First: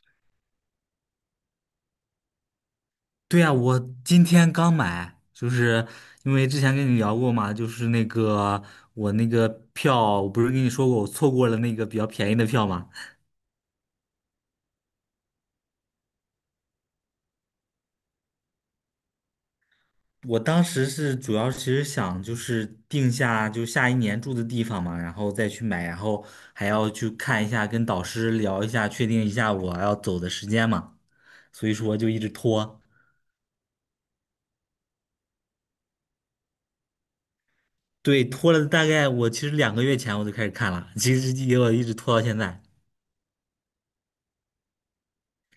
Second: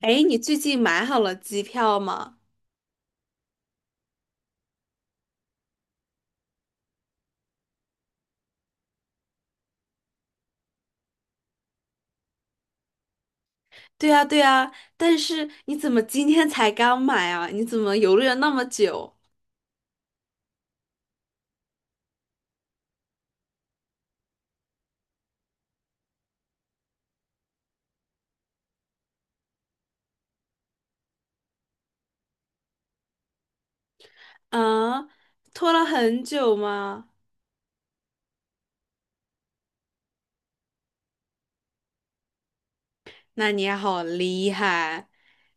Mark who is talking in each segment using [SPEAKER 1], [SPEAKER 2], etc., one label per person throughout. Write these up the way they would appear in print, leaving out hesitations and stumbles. [SPEAKER 1] 哎，你最近买好了机票吗？
[SPEAKER 2] 对呀，我今天刚买，就是因为之前跟你聊过嘛，就是那个我那个票，我不是跟你说过我错过了那个比较便宜的票嘛？
[SPEAKER 1] 对呀，对呀，但是你怎么今天才刚买啊？你怎么犹豫了那么久？
[SPEAKER 2] 我当时是主要其实想就是定下就下一年住的地方嘛，然后再去买，然后还要去看一下，跟导师聊一下，确定一下我要走的时间嘛，所以说就一直拖。
[SPEAKER 1] 啊，拖了很久吗？
[SPEAKER 2] 对，拖了大概我其实2个月前我就开始看了，其实也我一直拖到现在。
[SPEAKER 1] 那你好厉害！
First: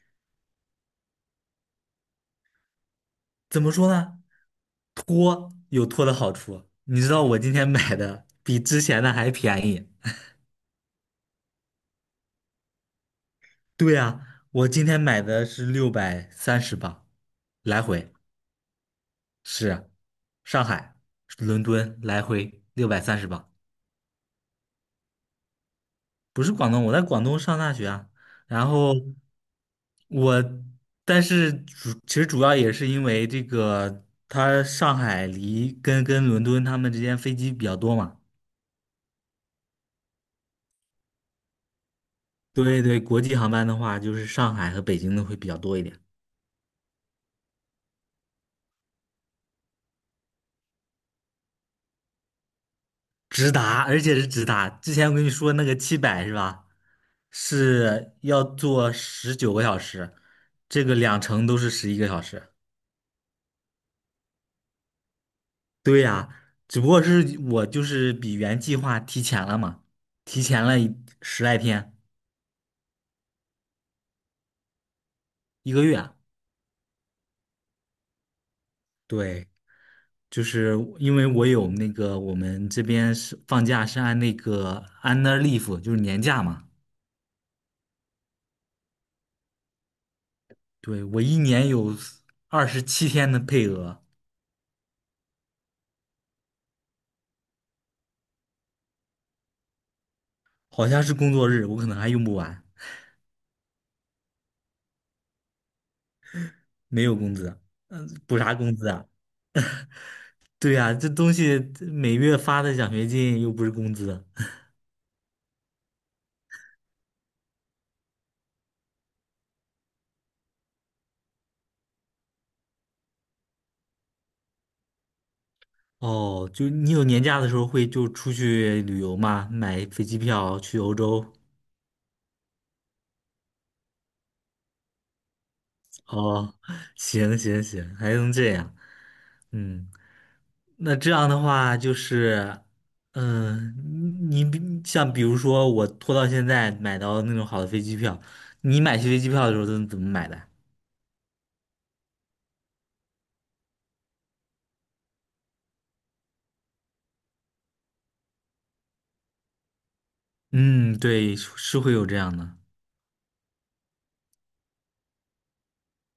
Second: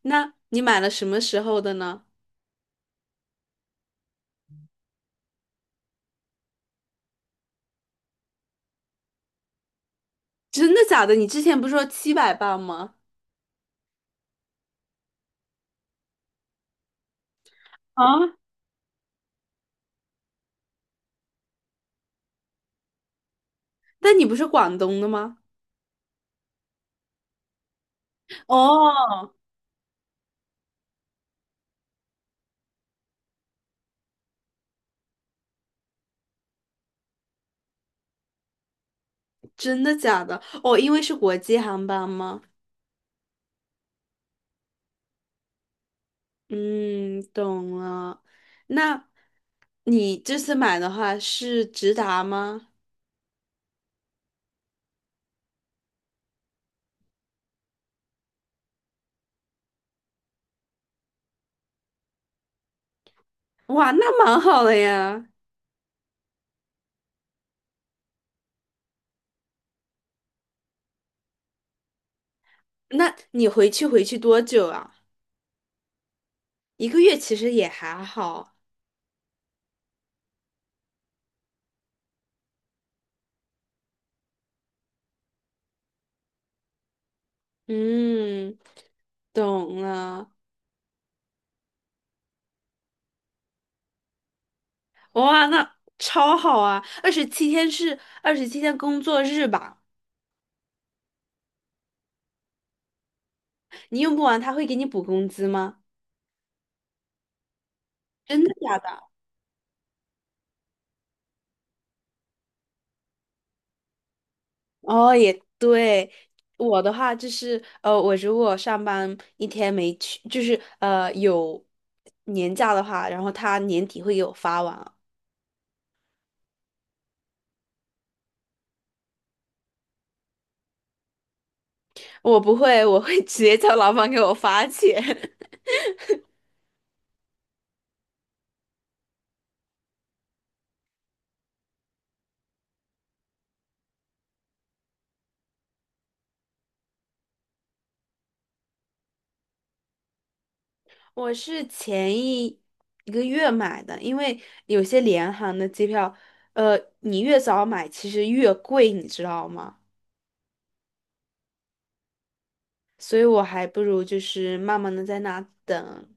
[SPEAKER 1] 那你买了什么时候的呢？
[SPEAKER 2] 怎么说呢？拖有拖的好处，你知道我今天买的比之前的还便宜。
[SPEAKER 1] 真的假的？你之前不是说700磅吗？
[SPEAKER 2] 对呀，我今天买的是六百三十磅，来回
[SPEAKER 1] 啊，
[SPEAKER 2] 是上海、伦敦来回六百三十磅。
[SPEAKER 1] 但你不是广东的吗？
[SPEAKER 2] 不是广东，我在广东上大学啊。然后
[SPEAKER 1] 哦，
[SPEAKER 2] 我，但是其实主要也是因为这个，它上海离跟伦敦他们之间飞机比较多嘛。
[SPEAKER 1] 真的假的？哦，因为是国际航班吗？
[SPEAKER 2] 对对，国际航班的话，就是上海和北京的会比较多一点。
[SPEAKER 1] 嗯，懂了。那你这次买的话是直达吗？
[SPEAKER 2] 直达，而且是直达。之前我跟你说那个700是吧？是要坐19个小时，这个两程都是11个小时。
[SPEAKER 1] 哇，那蛮好的呀。
[SPEAKER 2] 对呀，只不过是我就是比原计划提前了嘛，提前了10来天，
[SPEAKER 1] 那你回去多久啊？
[SPEAKER 2] 一个月啊。
[SPEAKER 1] 一个月其实也还好。
[SPEAKER 2] 对，就是因为我有那个我们这边是放假是按那个 annual leave，就是年假嘛。
[SPEAKER 1] 嗯，懂了。
[SPEAKER 2] 对，我一年有27天的配额。
[SPEAKER 1] 哇，那超好啊！二十七天是二十七天工作日吧？
[SPEAKER 2] 好像是工作日，我可能还用不完。
[SPEAKER 1] 你用不完他会给你补工资吗？
[SPEAKER 2] 没有工资，嗯，补
[SPEAKER 1] 真的
[SPEAKER 2] 啥工
[SPEAKER 1] 假
[SPEAKER 2] 资啊？
[SPEAKER 1] 的？
[SPEAKER 2] 对呀，这东西这每月发的奖学金又不是工资。
[SPEAKER 1] 哦，也对。我的话就是，我如果上班一天没去，就是有年假的话，然后他年底会给我发完啊。
[SPEAKER 2] 哦，就你有年假的时候会就出去旅游吗？买飞机票去欧洲？
[SPEAKER 1] 我不会，我会 直接叫老板给我发钱。
[SPEAKER 2] 哦，行行行，还能这样，嗯。那这样的话就是，嗯，像比如说我拖到现在买到那种好的飞机票，你买飞机票的时候都怎么买的？
[SPEAKER 1] 我是前一个月买的，因为有些联航的机票，你越早买其实越贵，你知道吗？
[SPEAKER 2] 嗯，对，是会有这样的。
[SPEAKER 1] 所以我还不如就是慢慢的在那等。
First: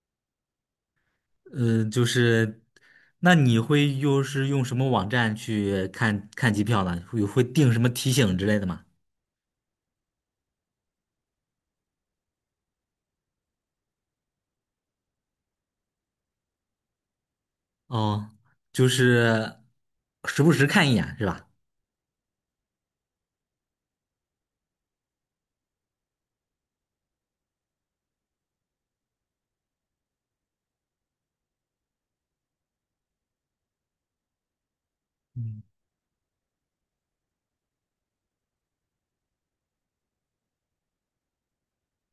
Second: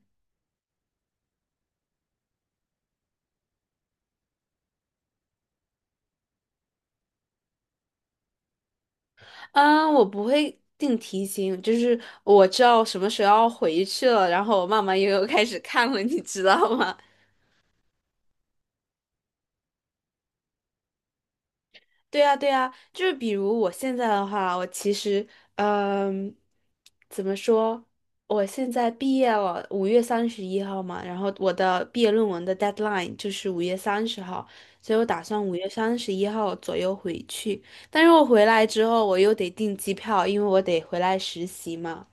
[SPEAKER 2] 嗯，就是，那你会又是用什么网站去看看机票呢？会定什么提醒之类的吗？
[SPEAKER 1] 嗯，我不会定提醒，就是我知道什么时候要回去了，然后我慢慢悠悠开始看了，你知道吗？
[SPEAKER 2] 哦，就是时不时看一眼是吧？
[SPEAKER 1] 对啊，对啊，就是比如我现在的话，我其实，嗯，怎么说？我现在毕业了，五月三十一号嘛，然后我的毕业论文的 deadline 就是5月30号，所以我打算五月三十一号左右回去。但是我回来之后，我又得订机票，因为我得回来实习嘛。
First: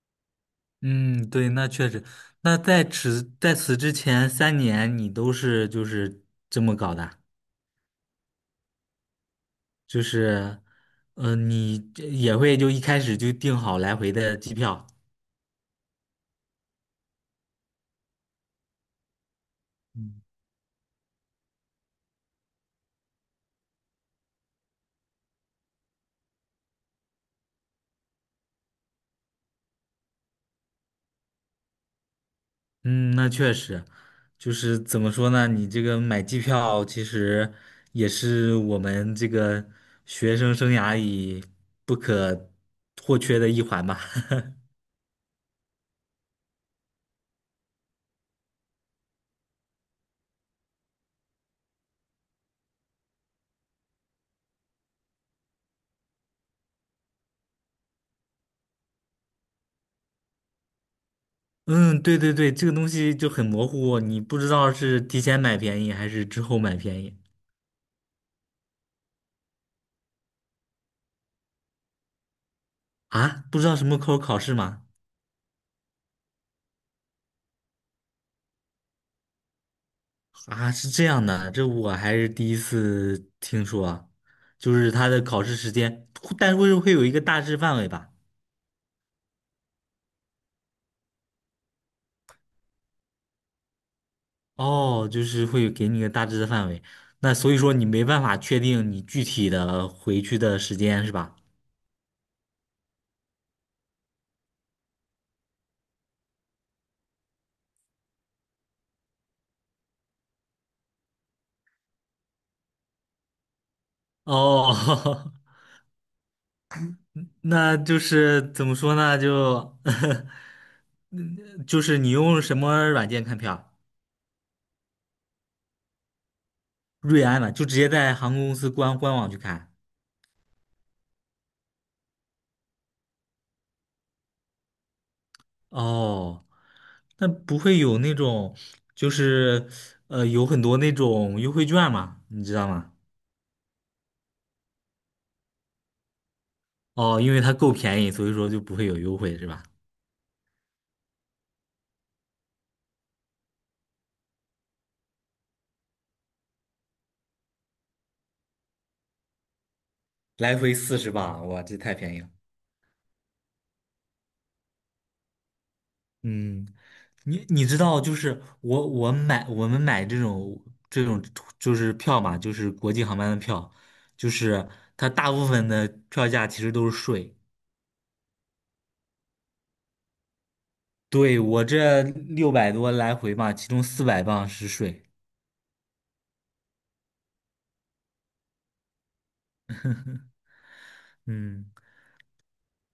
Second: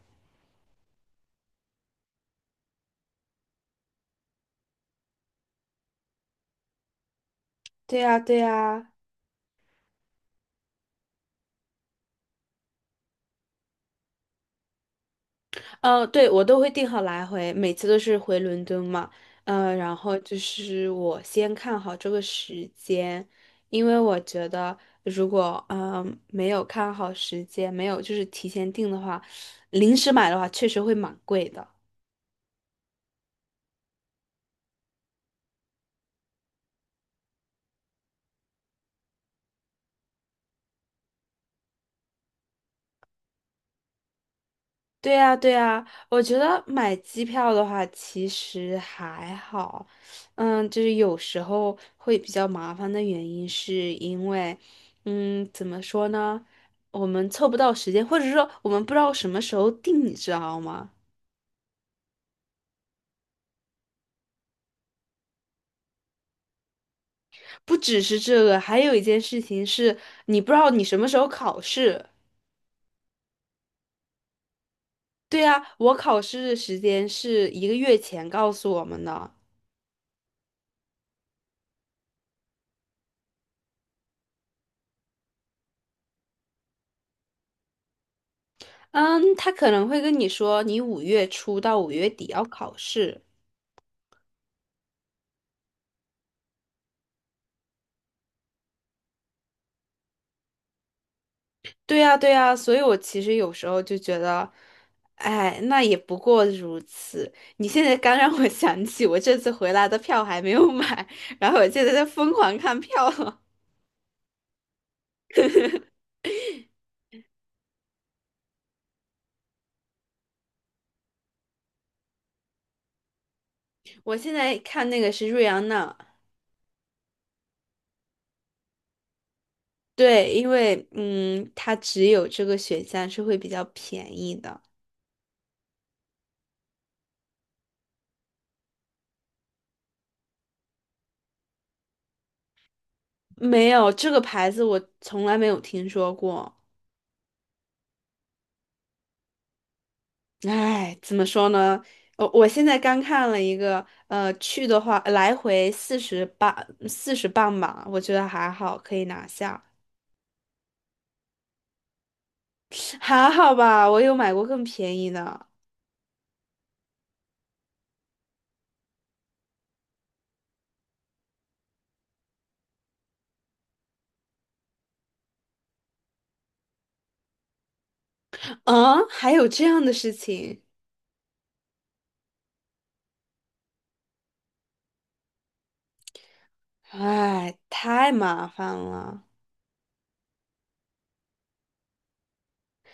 [SPEAKER 2] 嗯，对，那确实。那在此之前3年，你都是就是这么搞的。
[SPEAKER 1] 对呀，对呀。
[SPEAKER 2] 就是，你这也会就一开始就订好来回的机票。
[SPEAKER 1] 对，我都会定好来回，每次都是回伦敦嘛。嗯，然后
[SPEAKER 2] 嗯。
[SPEAKER 1] 就是我先看好这个时间，因为我觉得如果没有看好时间，没有就是提前定的话，临时买的话确实会蛮贵的。
[SPEAKER 2] 嗯，那确实，就是怎么说呢？你这个买机票其实也是我们这个学生生涯里不可或缺的一环吧。
[SPEAKER 1] 对呀，对呀，我觉得买机票的话其实还好，嗯，就是有时候会比较麻烦的原因是因为，嗯，怎么说呢，我们凑不到时间，或者说我们不知道什么时候定，你知道吗？
[SPEAKER 2] 嗯，对对对，这个东西就很模糊，你不知道是提前买便宜还是之后买便宜。
[SPEAKER 1] 不只是这个，还有一件事情是你不知道你什么时候考试。
[SPEAKER 2] 啊，不知道什么口考试吗？
[SPEAKER 1] 对呀，我考试的时间是一个月前告诉我们的，
[SPEAKER 2] 啊，是这样的，这我还是第一次听说啊。就是它的考试时间，但是会有一个大致范围吧？
[SPEAKER 1] 嗯，他可能会跟你说你五月初到五月底要考试。
[SPEAKER 2] 哦，就是会给你个大致的范围。那所以说你没办法确定你具体的回去的时间是吧？
[SPEAKER 1] 对呀，对呀，所以我其实有时候就觉得，哎，那也不过如此。你现在刚让我想起，我这次回来的票还没有买，然后我现在在疯狂看票了。
[SPEAKER 2] 哦，那就是怎么说呢？就是你用什么软件看票？
[SPEAKER 1] 我现在看那个是瑞安娜，
[SPEAKER 2] 瑞安的就直接在航空公司官网去看。
[SPEAKER 1] 对，因为它只有这个选项是会比较便宜的。
[SPEAKER 2] 哦，那不会有那种，就是有很多那种优惠券嘛，你知道吗？
[SPEAKER 1] 没有，这个牌子我从来没有听说过。
[SPEAKER 2] 哦，因为它够便宜，所以说就不会有优惠，是吧？
[SPEAKER 1] 哎，怎么说呢？我现在刚看了一个，去的话来回四十磅，四十磅吧，我觉得还好，可以拿下，
[SPEAKER 2] 来回四十吧，哇，这太便宜了。
[SPEAKER 1] 还好吧。我有买过更便宜的，
[SPEAKER 2] 嗯，你知道，就是我们买这种就是票嘛，就是国际航班的票，就是它大部分的票价其实都是税。
[SPEAKER 1] 嗯，还有这样的事情，
[SPEAKER 2] 对，我这600多来回嘛，其中400磅是税。
[SPEAKER 1] 哎，太麻烦了。
[SPEAKER 2] 嗯。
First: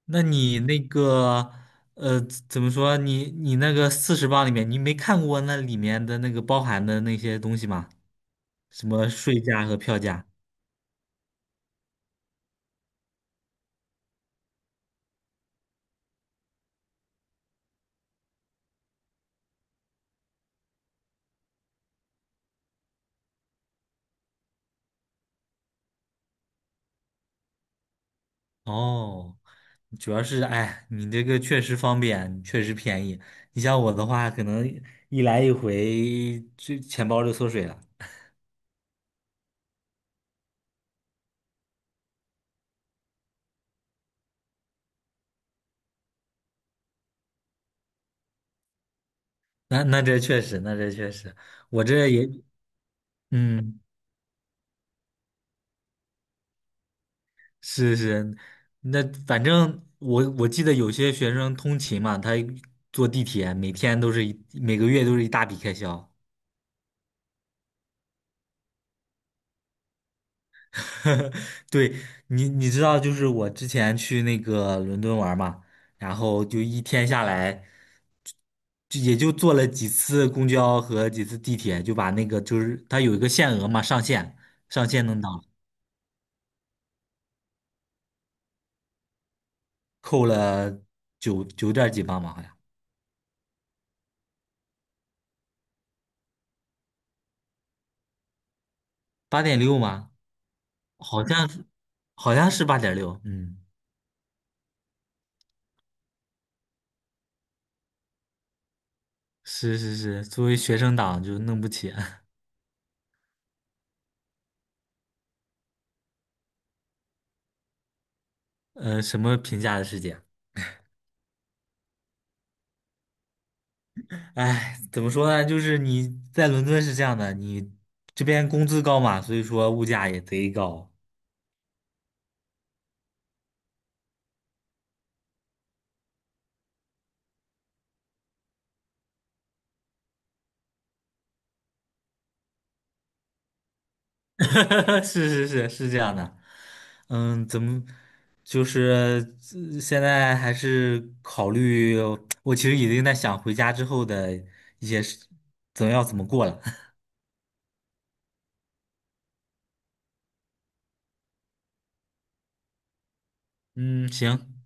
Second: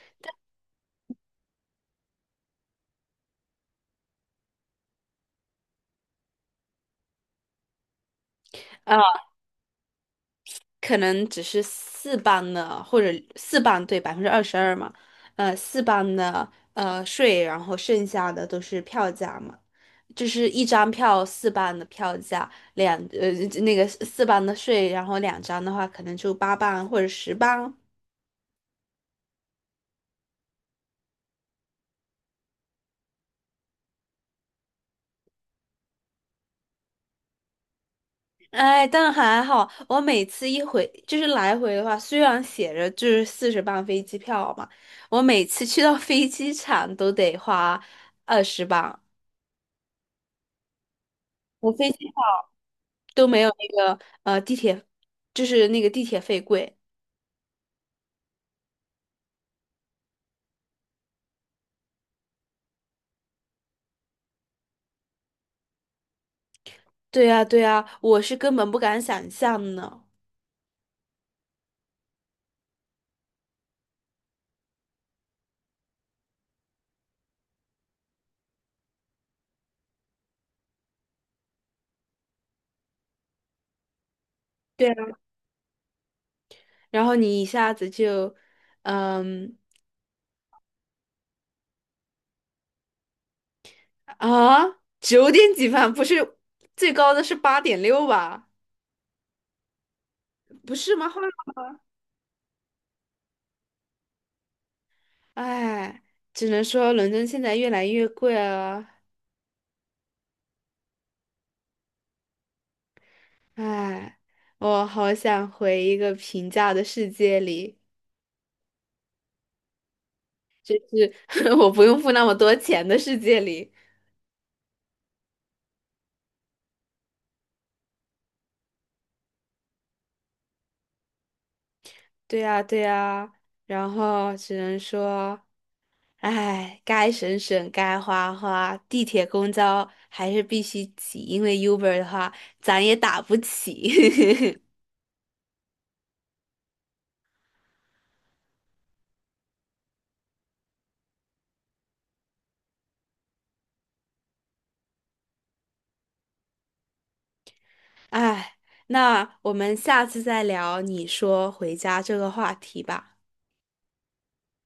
[SPEAKER 2] 那你那个呃，怎么说？你那个40磅里面，你没看过那里面的那个包含的那些东西吗？什
[SPEAKER 1] 啊，
[SPEAKER 2] 么税价和票价？
[SPEAKER 1] 可能只是四磅的，或者四磅对22%嘛，四磅的税，然后剩下的都是票价嘛。就是一张票四磅的票价，两呃那个四磅的税，然后两张的话可能就8磅或者十磅。
[SPEAKER 2] 哦，主要是哎，你这个确实方便，确实便宜。你像我的话，可能一来一回，就钱包就缩水了。
[SPEAKER 1] 哎，但还好，我每次一回就是来回的话，虽然写着就是四十磅飞机票嘛，我每次去到飞机场都得花20磅，
[SPEAKER 2] 那这确实，那这确实，
[SPEAKER 1] 我
[SPEAKER 2] 我
[SPEAKER 1] 飞机
[SPEAKER 2] 这
[SPEAKER 1] 票
[SPEAKER 2] 也
[SPEAKER 1] 都没有那
[SPEAKER 2] 嗯。
[SPEAKER 1] 个地铁，就是那个地铁费贵。
[SPEAKER 2] 是是，那反正我记得有些学生通勤嘛，他坐地铁每个月都是一大笔开销。
[SPEAKER 1] 对呀，对呀，我是根本不敢想象呢。
[SPEAKER 2] 对，你知道，就是我之前去那个伦敦玩嘛，然后就一天下来，就也就坐了几次公交和几次地铁，就把那个就是它有一个限额嘛，上限上
[SPEAKER 1] 对
[SPEAKER 2] 限
[SPEAKER 1] 啊，
[SPEAKER 2] 能到，
[SPEAKER 1] 然后你一下子就，嗯。
[SPEAKER 2] 扣了九点儿几磅嘛，好像
[SPEAKER 1] 啊，九点几万不是最高的是8.6吧？
[SPEAKER 2] 八点六吗？
[SPEAKER 1] 不是吗？后
[SPEAKER 2] 好
[SPEAKER 1] 来，
[SPEAKER 2] 像是好像是八点六，嗯，
[SPEAKER 1] 哎，只能说伦敦现在越来越贵了。
[SPEAKER 2] 是是是，作为学生党就弄不起。
[SPEAKER 1] 哎，我好想回一个平价的世界里，
[SPEAKER 2] 呃，什么评价的世界？
[SPEAKER 1] 我不用付那么多钱的世界里。
[SPEAKER 2] 哎，怎么说呢？就是你在伦敦是这样的，你这边工资高嘛，所以说物价也贼高。
[SPEAKER 1] 对呀，对呀，然后只能说，哎，该省省，该花花，地铁、公交还是必须挤，因为 Uber 的话，咱也打不起。
[SPEAKER 2] 是是是是这样的。嗯，怎么就是现在还是考虑，我其实已经在想回家之后的一些事，怎么要怎么过了。
[SPEAKER 1] 哎，那我们下次再聊你说回家这个话题吧。
[SPEAKER 2] 嗯，行。